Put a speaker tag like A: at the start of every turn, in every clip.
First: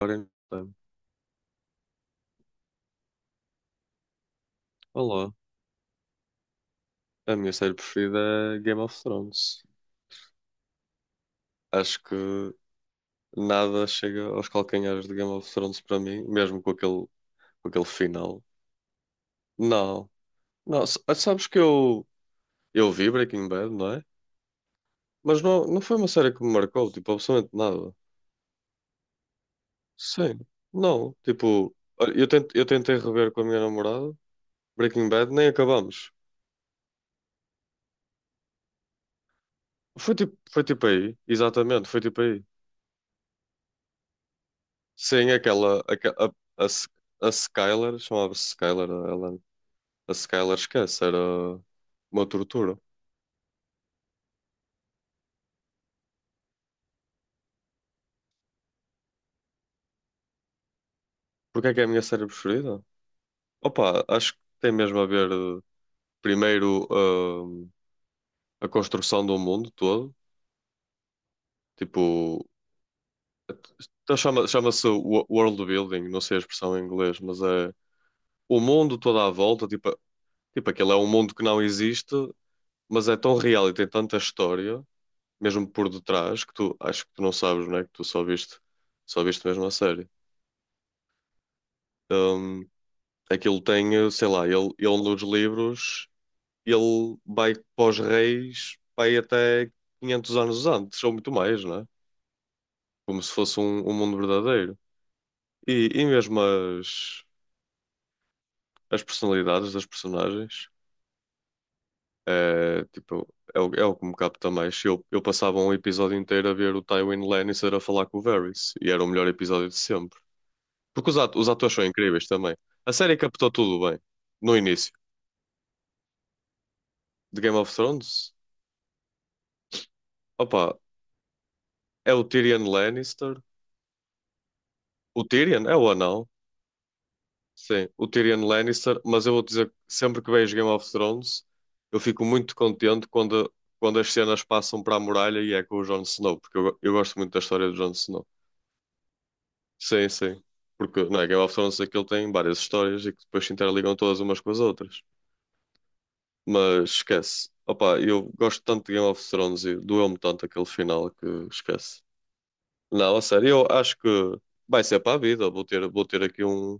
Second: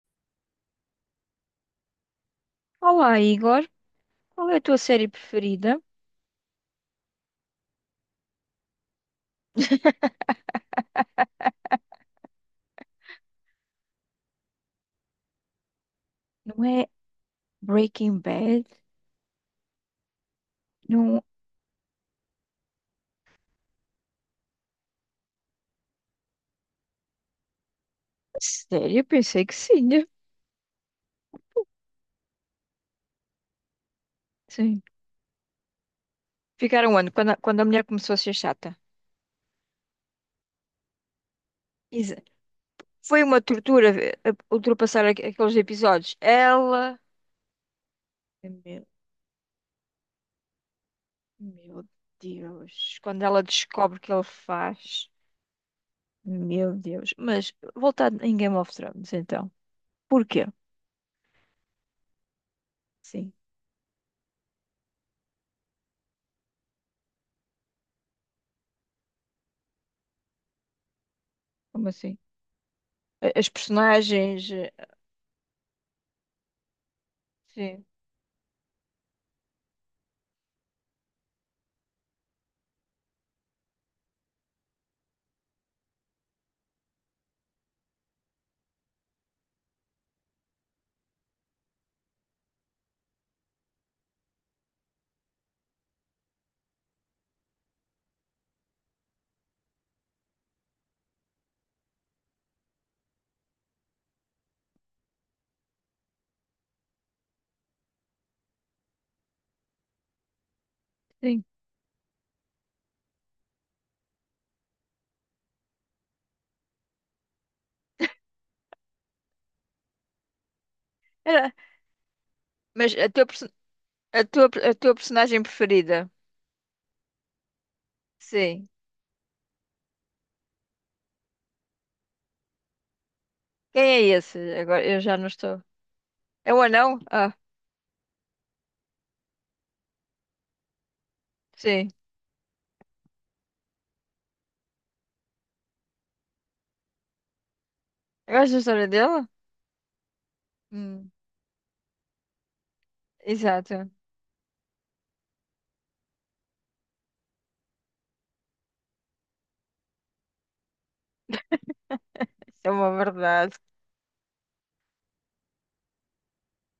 A: Ora então,
B: Olá, Igor. Qual é a tua série
A: olá.
B: preferida?
A: A minha série preferida é Game of Thrones. Acho que nada chega aos calcanhares de Game of Thrones para mim, mesmo
B: Não
A: com
B: é
A: aquele, com aquele
B: Breaking
A: final.
B: Bad?
A: Não, não,
B: Não.
A: sabes que eu vi Breaking Bad, não é? Mas não, não foi uma série que me marcou, tipo, absolutamente nada.
B: Sério? Eu pensei que sim, né?
A: Sim, não, tipo, olha, eu tentei rever com a minha namorada
B: Sim.
A: Breaking Bad, nem acabamos.
B: Ficaram onde? Quando a mulher começou a ser chata.
A: Foi tipo aí, exatamente, foi tipo
B: Isa.
A: aí.
B: Foi uma tortura ultrapassar
A: Sim,
B: aqueles
A: aquela, aque-
B: episódios.
A: a, S-
B: Ela.
A: a Skylar, chamava-se
B: Meu,
A: Skylar, ela, a Skylar esquece, era
B: meu
A: uma tortura.
B: Deus. Quando ela descobre o que ele faz. Meu Deus. Mas voltar em Game of Thrones, então. Porquê?
A: Porque é que é a minha série preferida?
B: Sim.
A: Opa, acho que tem mesmo a ver, primeiro, a construção do mundo todo,
B: Como assim?
A: tipo,
B: As
A: então chama,
B: personagens.
A: chama-se world building, não sei a expressão em inglês, mas é
B: Sim.
A: o mundo todo à volta, tipo aquele é um mundo que não existe, mas é tão real e tem tanta história mesmo por detrás, que tu acho que tu não sabes, não é? Que tu só viste mesmo a série. Hum, Aquilo tem, sei lá, ele nos livros, ele vai para os reis, vai até 500 anos antes, ou muito mais, não é? Como se fosse um mundo verdadeiro. E mesmo as personalidades das personagens,
B: Sim.
A: é, tipo, é o que me capta mais. Eu passava um episódio inteiro a ver o Tywin Lannister a falar com o Varys, e era o melhor episódio de sempre. Porque os
B: Era.
A: atores são incríveis também. A
B: Mas a
A: série
B: teu
A: captou
B: personagem.
A: tudo bem
B: A tua,
A: no
B: a
A: início
B: tua personagem preferida?
A: de Game of Thrones.
B: Sim.
A: Opa, é o Tyrion Lannister.
B: Quem é esse? Agora eu já
A: O
B: não estou.
A: Tyrion é o anão.
B: É o anão? Ah,
A: Sim, o Tyrion Lannister. Mas eu vou dizer que sempre que vejo Game of Thrones,
B: sim.
A: eu fico muito contente quando, quando as cenas passam para a muralha e é com o Jon Snow, porque eu gosto muito da história do Jon Snow.
B: Gostas da história dele?
A: Sim, sim. Porque
B: Hum,
A: não é, Game of Thrones aquilo tem várias histórias e que depois se
B: exato.
A: interligam todas umas com as outras. Mas esquece. Opa, eu gosto tanto de Game of Thrones e doeu-me tanto aquele final que esquece.
B: Isso é uma
A: Não, a sério,
B: verdade.
A: eu acho que vai ser para a vida. Vou ter aqui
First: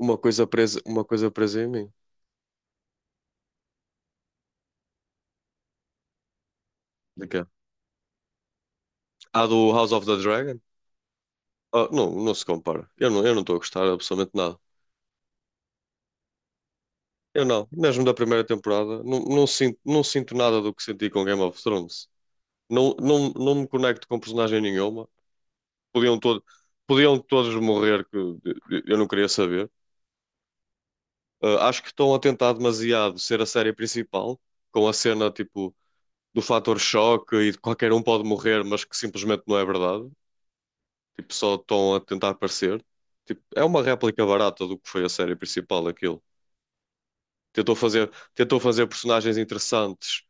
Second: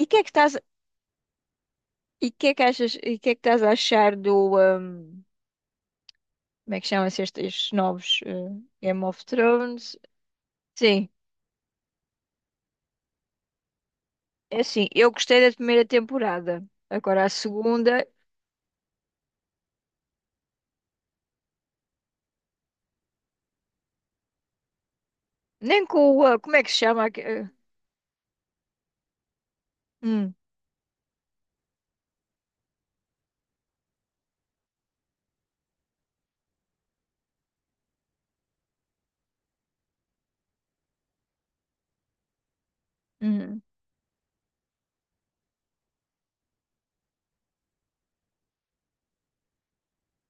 B: E que é que estás,
A: uma coisa presa em mim.
B: e que é que achas, e que é que estás a achar do, como é que chamam-se
A: De quê?
B: estes novos, Game of
A: A do House
B: Thrones?
A: of the Dragon?
B: Sim.
A: Ah, não, não se compara. Eu não estou a gostar absolutamente nada.
B: É assim, eu gostei da primeira temporada. Agora a
A: Eu não, mesmo
B: segunda,
A: da primeira temporada, não sinto nada do que senti com Game of Thrones. Não, não, não me conecto com personagem nenhuma.
B: nem com
A: Podiam,
B: o, ah,
A: todo,
B: como é que se chama?
A: Podiam todos morrer, que eu não queria saber.
B: Hum,
A: Acho que estão a tentar demasiado ser a série principal, com a cena tipo do fator choque e de qualquer um pode morrer, mas que simplesmente não é verdade. Tipo, só estão a tentar parecer. Tipo,
B: hum.
A: é uma réplica barata do que foi a série principal, aquilo. Tentou fazer personagens interessantes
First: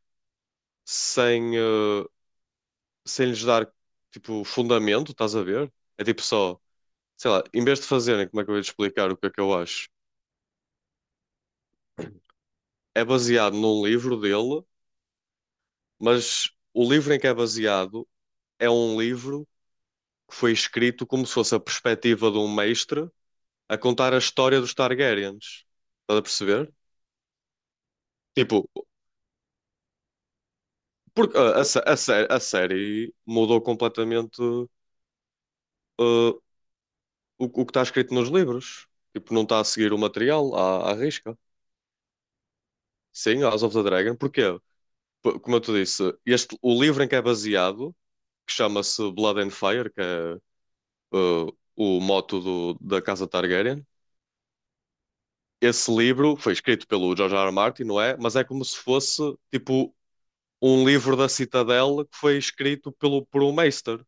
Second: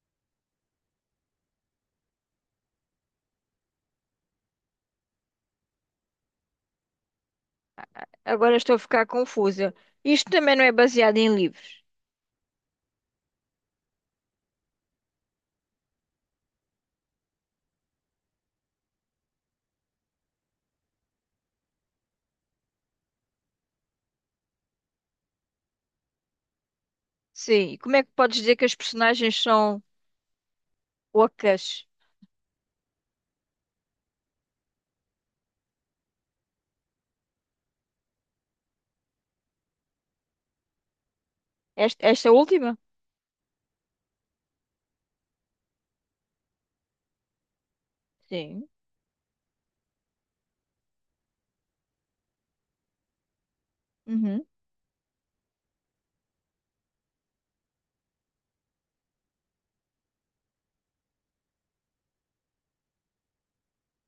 A: sem, uh, sem lhes dar tipo fundamento, estás a ver? É tipo só, sei lá, em vez de fazerem, como é que
B: Agora
A: eu ia te
B: estou a ficar
A: explicar o que é que eu
B: confusa.
A: acho?
B: Isto também não é baseado em livros.
A: É baseado num livro dele, mas o livro em que é baseado é um livro que foi escrito como se fosse a perspectiva de um mestre a contar a história dos Targaryens. Estás a perceber?
B: Sim, e como é que podes dizer que
A: Tipo,
B: as personagens são
A: porque a, a, sé-
B: ocas?
A: a sé- a série mudou completamente, o, o que está escrito nos livros. Tipo, não está a seguir o material à risca.
B: Esta última?
A: Sim, House of the Dragon. Porquê? Como eu te disse, este, o livro em que é baseado, que
B: Sim.
A: chama-se Blood and Fire, que é, o moto da Casa Targaryen,
B: Uhum.
A: esse livro foi escrito pelo George R. R. Martin, não é? Mas é como se fosse tipo um livro da Citadel que foi escrito por um Meister.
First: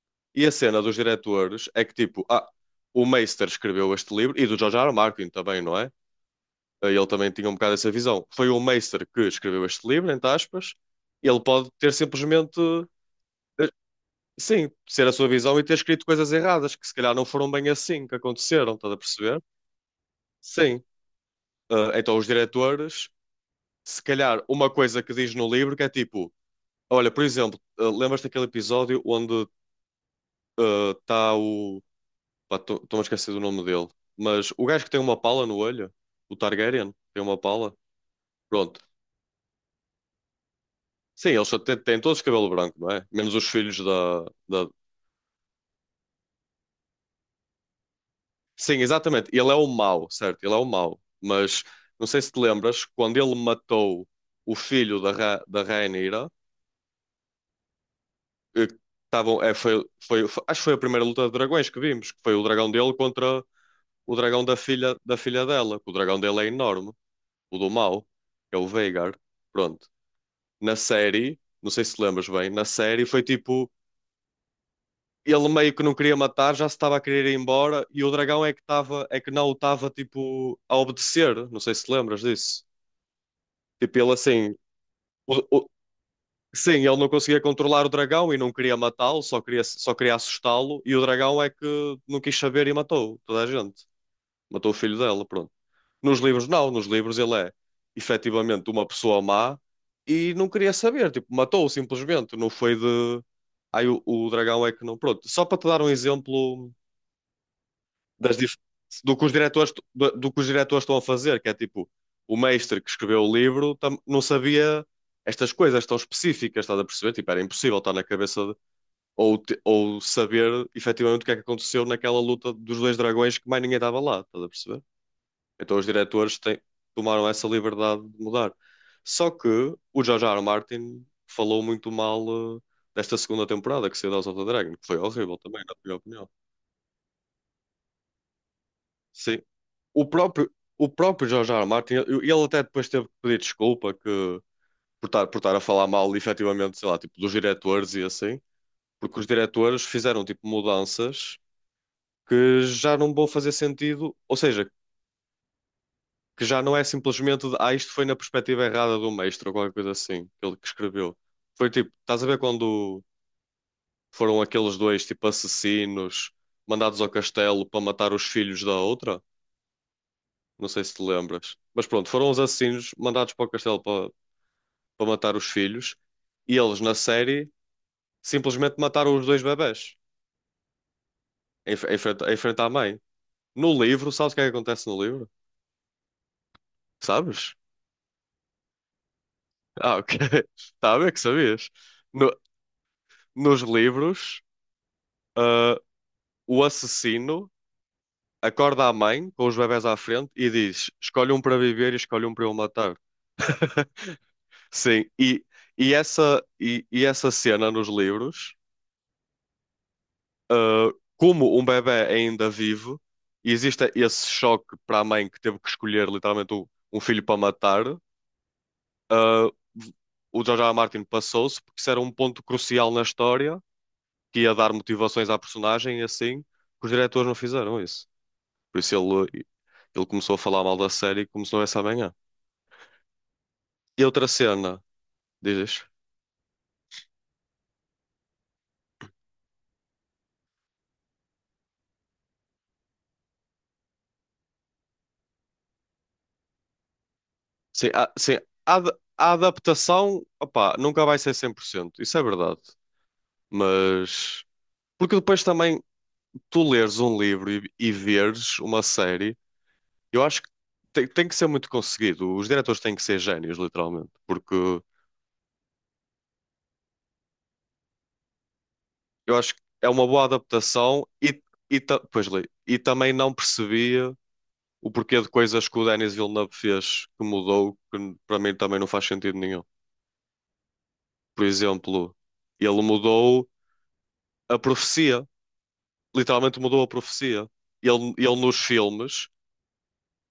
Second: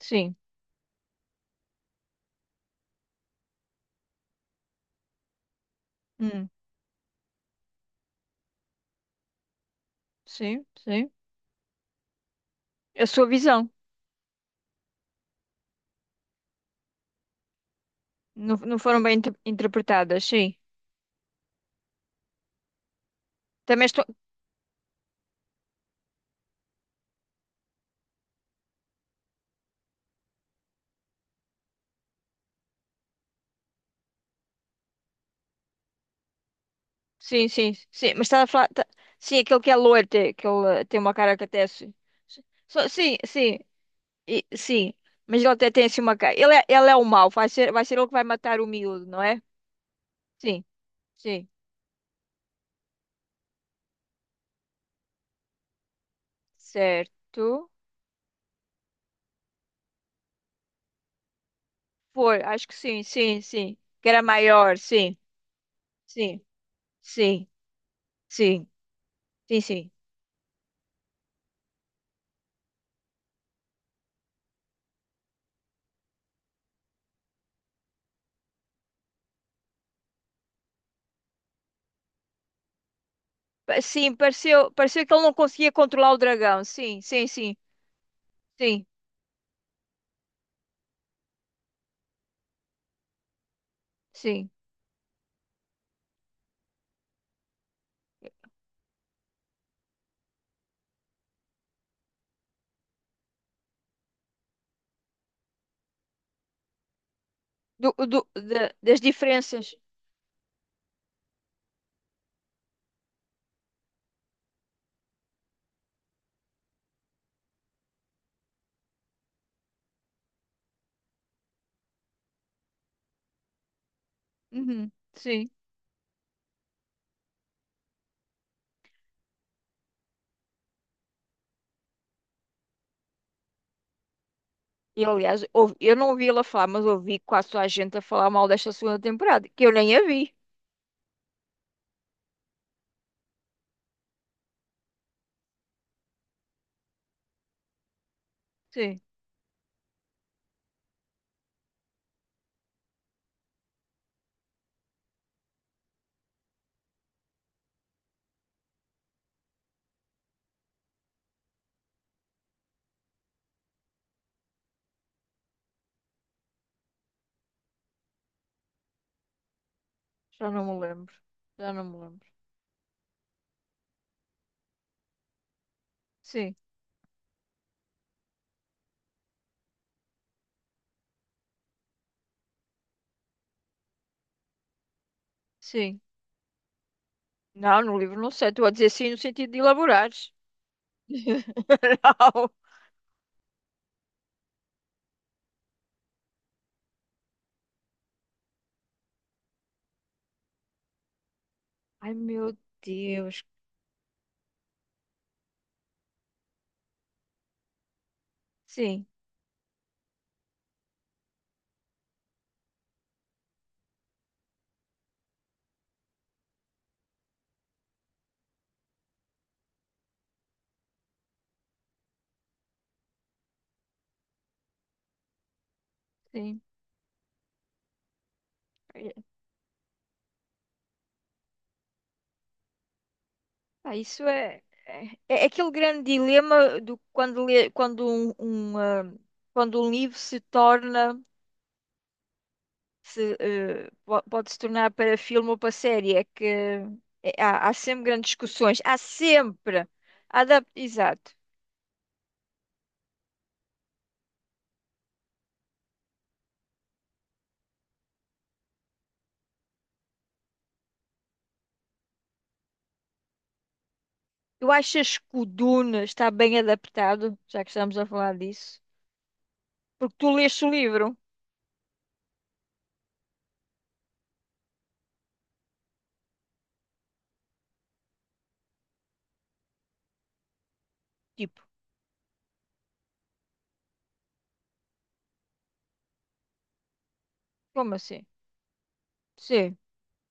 B: Sim.
A: E a cena dos diretores é que tipo, o Meister escreveu este livro e do George R. R. Martin também, não é?
B: Hum.
A: Ele também tinha um bocado essa visão. Foi o Meister que escreveu este livro, entre
B: Sim,
A: aspas.
B: sim.
A: Ele pode ter simplesmente,
B: A sua
A: eh,
B: visão.
A: sim, ser a sua visão e ter escrito coisas erradas que se calhar não foram bem assim que
B: Não,
A: aconteceram,
B: não
A: estás a
B: foram bem
A: perceber?
B: interpretadas, sim.
A: Sim. Ah, então os diretores
B: Também
A: se
B: estou.
A: calhar uma coisa que diz no livro que é tipo, olha, por exemplo, lembras-te daquele episódio onde está o. Pá, estou-me a esquecer do nome dele, mas o gajo que tem uma pala no olho, o Targaryen, tem uma
B: Sim, sim,
A: pala.
B: sim. Mas estás a falar.
A: Pronto.
B: Sim, aquele que é loiro, tem, que ele tem uma
A: Sim,
B: cara que
A: eles só
B: até.
A: têm, têm todos cabelo branco, não é?
B: Sim,
A: Menos os
B: sim.
A: filhos da, da.
B: Sim. Mas ele até tem assim uma cara. Ele é o mau, vai ser ele que vai matar o
A: Sim,
B: miúdo, não
A: exatamente.
B: é?
A: Ele é o mau, certo? Ele é
B: Sim,
A: o mau.
B: sim.
A: Mas não sei se te lembras, quando ele matou o filho da Rhaenyra,
B: Certo.
A: eh, estavam, é, foi, foi, foi- acho que foi a primeira luta de dragões que vimos, que foi
B: Foi,
A: o
B: acho
A: dragão
B: que
A: dele
B: sim, sim,
A: contra
B: sim. Que
A: o
B: era
A: dragão da
B: maior,
A: filha, da
B: sim,
A: filha dela, que o dragão dele
B: sim,
A: é enorme.
B: sim,
A: O do mal é o
B: sim,
A: Veigar.
B: sim,
A: Pronto.
B: sim.
A: Na série, não sei se te lembras bem, na série foi tipo. Ele meio que não queria matar, já se estava a querer ir embora, e o dragão estava é que não o estava tipo a obedecer. Não sei se te lembras disso. Tipo, ele
B: Sim,
A: assim.
B: pareceu, pareceu que ele não
A: o- o-
B: conseguia controlar o dragão.
A: sim, ele
B: Sim,
A: não
B: sim,
A: conseguia
B: sim,
A: controlar o dragão e não queria
B: sim,
A: matá-lo, só queria assustá-lo, e o dragão é que não quis saber e matou toda a gente.
B: sim.
A: Matou o filho dela, pronto. Nos livros, não, nos livros ele é efetivamente uma pessoa má e não queria saber, tipo, matou-o simplesmente, não foi de. Aí o dragão é que não. Pronto, só para te dar um exemplo
B: Do, do,
A: das dif-
B: das
A: do que os diretores,
B: diferenças.
A: do que os diretores estão a fazer, que é tipo, o mestre que escreveu o livro não sabia estas coisas tão específicas, estás a perceber? Tipo, era impossível estar na cabeça ou, ou saber efetivamente o que é que aconteceu naquela luta dos dois dragões que mais ninguém estava lá, estás a perceber?
B: Uhum, sim.
A: Então os diretores tomaram essa liberdade de mudar. Só que o George R. R. Martin falou muito mal, desta segunda temporada que saiu de House of the Dragon, que foi
B: E
A: horrível
B: aliás,
A: também, na
B: eu
A: minha
B: não ouvi
A: opinião.
B: ela falar, mas ouvi quase toda a gente a falar mal desta segunda
A: Sim.
B: temporada, que eu nem a
A: O
B: vi.
A: próprio, o próprio George R. R. Martin, ele até depois teve que pedir desculpa que, por estar a falar mal, efetivamente, sei lá, tipo, dos diretores e assim,
B: Sim,
A: porque os diretores fizeram, tipo, mudanças que já não vão fazer sentido, ou seja, que já não é simplesmente de, isto foi na perspectiva errada do mestre ou qualquer coisa assim, que ele que escreveu. Foi tipo, estás a ver quando foram aqueles dois, tipo, assassinos mandados ao castelo para matar os filhos da outra?
B: já não
A: Não
B: me
A: sei se te
B: lembro.
A: lembras.
B: Já não
A: Mas
B: me
A: pronto,
B: lembro.
A: foram os assassinos mandados para o castelo para, para matar os filhos,
B: Sim,
A: e eles na série simplesmente mataram os dois bebés em frente à mãe. No livro, sabes o que é que acontece no livro?
B: sim.
A: Sabes?
B: Não, no livro não sei. Estou a dizer sim no sentido de
A: Ah, ok.
B: elaborares.
A: Tá a ver que sabias. No-
B: Não.
A: Nos livros. Uh, o assassino acorda a mãe com os bebés à frente e diz: Escolhe um para viver e
B: Ai,
A: escolhe um para
B: meu
A: eu matar.
B: Deus.
A: Sim, e essa cena nos livros,
B: Sim,
A: ah, como um bebé é ainda vivo, e existe esse choque para a mãe que teve que escolher literalmente um, filho para matar, ah, o George R. R. Martin passou-se porque isso era um ponto crucial na história que ia dar motivações à personagem e assim, que
B: sim.
A: os diretores não fizeram isso. Por isso
B: É.
A: ele começou a falar mal da série e começou essa manhã.
B: Ah,
A: E
B: isso
A: outra
B: é,
A: cena,
B: é, é aquele
A: dizes?
B: grande dilema do quando, quando um, ah, quando um livro se torna, se, pode se tornar para filme ou para série. Há, há
A: Sim,
B: sempre grandes
A: sim, a,
B: discussões.
A: ad-
B: Há
A: a
B: sempre.
A: adaptação,
B: Adap
A: opá, nunca vai
B: exato.
A: ser 100%. Isso é verdade. Mas. Porque depois também tu leres um livro e veres uma série, eu acho que tem que ser muito conseguido. Os diretores têm que ser génios, literalmente. Porque
B: Tu achas que o Dune está bem adaptado, já que estamos a falar disso?
A: eu acho que é uma
B: Porque
A: boa
B: tu leste o livro.
A: adaptação e pois, li. E também não percebia o porquê de coisas que o Denis Villeneuve fez que mudou, que para mim também não faz sentido nenhum. Por
B: Tipo,
A: exemplo, ele mudou a profecia, literalmente mudou a profecia.
B: como
A: Ele,
B: assim?
A: ele nos filmes
B: Sim.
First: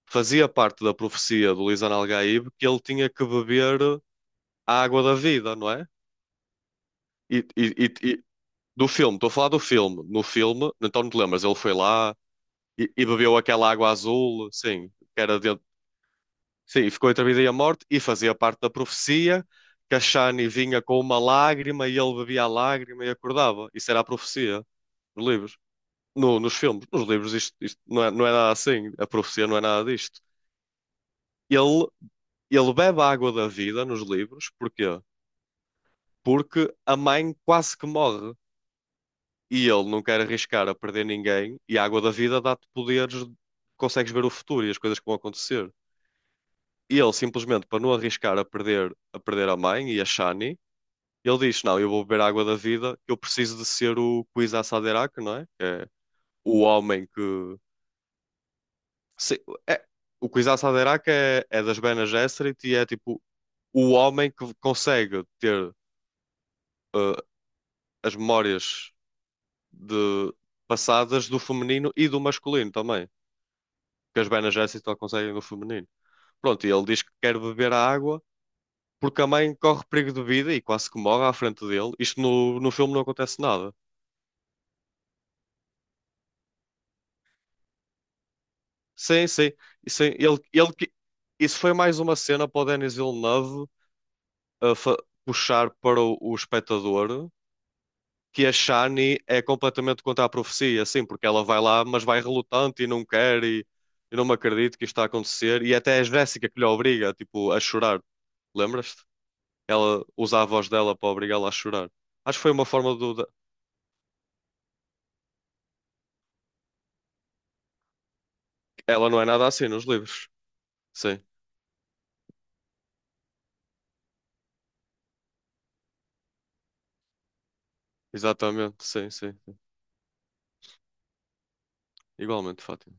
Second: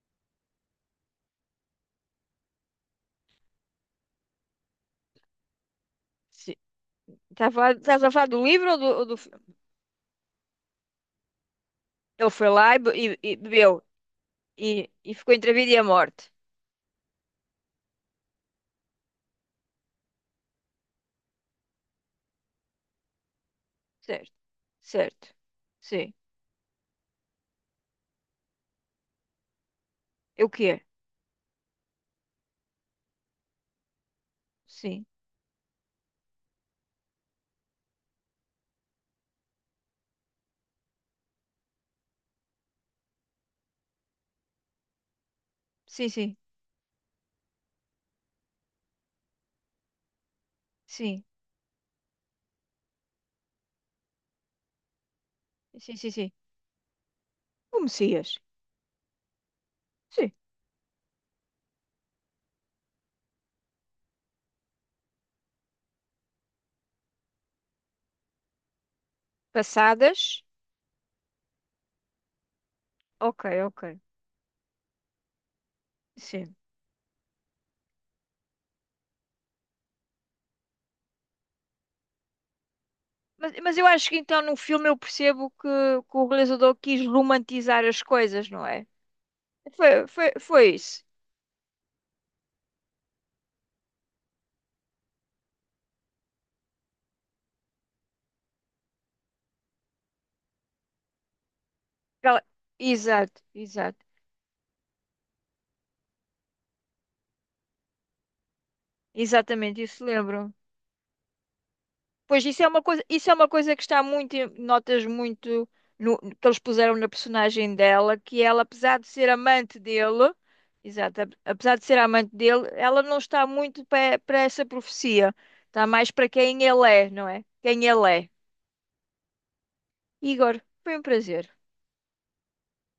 A: fazia parte da profecia do Lisan Al-Gaib que ele tinha que beber a água da vida, não é?
B: Sim.
A: E,
B: Estás a falar
A: e-
B: estás a
A: e- e-
B: falar do livro
A: do
B: ou
A: filme,
B: do
A: estou a falar do filme. No filme, então não te lembras, ele foi lá
B: Ele foi lá e,
A: e
B: e
A: bebeu aquela
B: bebeu
A: água azul, sim,
B: e
A: que
B: ficou
A: era
B: entre a
A: dentro.
B: vida e a morte.
A: Sim, e ficou entre a vida e a morte e fazia parte da profecia que a Shani vinha com uma lágrima e ele bebia a lágrima e acordava. Isso era a
B: Certo,
A: profecia dos
B: certo.
A: livros.
B: Sim.
A: Nos filmes, nos livros, isto não é, nada assim. A profecia não é nada disto.
B: Eu quero.
A: Ele, ele bebe a água da vida nos livros, porquê?
B: Sim.
A: Porque a mãe quase que morre e ele não quer arriscar a perder ninguém. E a água da vida dá-te poderes, consegues ver o futuro e as coisas que vão acontecer.
B: Sim, sim.
A: E ele, simplesmente, para não arriscar a, perder a mãe e a Shani,
B: Sim.
A: ele diz: Não, eu vou beber a água da vida, que eu preciso de ser o Kwisatz Haderach, não é? Que é
B: Sim, sim, sim.
A: o homem que.
B: O Messias.
A: Sim, é- o
B: Sim.
A: Quis à Saderac é das Bene Gesserit e é tipo o homem que consegue ter, eh, as memórias de
B: Passadas.
A: passadas do feminino e do masculino também,
B: Ok, ok.
A: que as Bene Gesserit só conseguem do feminino.
B: Sim.
A: Pronto, e ele diz que quer beber a água porque a mãe corre perigo de vida e quase que morre à frente dele. Isto no filme não acontece nada.
B: Mas eu acho que então no filme eu percebo que o realizador quis romantizar as coisas, não é?
A: Sim, sim, sim,
B: Foi, foi, foi isso.
A: isso foi mais uma cena para o Denis Villeneuve eh, fa- puxar para o espectador que a Shani é completamente contra a profecia, assim, porque ela vai lá, mas vai
B: Ela-
A: relutante e não
B: Exato,
A: quer, e,
B: exato.
A: e não me acredito que isto está a acontecer. E até é a Jéssica que lhe obriga, tipo, a chorar. Lembras-te?
B: Exatamente,
A: Ela
B: isso
A: usa a
B: lembro.
A: voz dela para obrigá-la a chorar. Acho que
B: Pois
A: foi
B: isso
A: uma
B: é uma
A: forma
B: coisa,
A: do. Da-
B: isso é uma coisa que está muito, notas muito que eles puseram na personagem dela, que ela, apesar de
A: Ela não é
B: ser
A: nada assim
B: amante
A: nos livros.
B: dele, exato,
A: Sim,
B: apesar de ser amante dele, ela não está muito para essa profecia. Está mais para quem ele é, não é? Quem ele é.
A: exatamente. Sim, sim. Sim.
B: Igor, foi um prazer.
A: Igualmente, Fátima.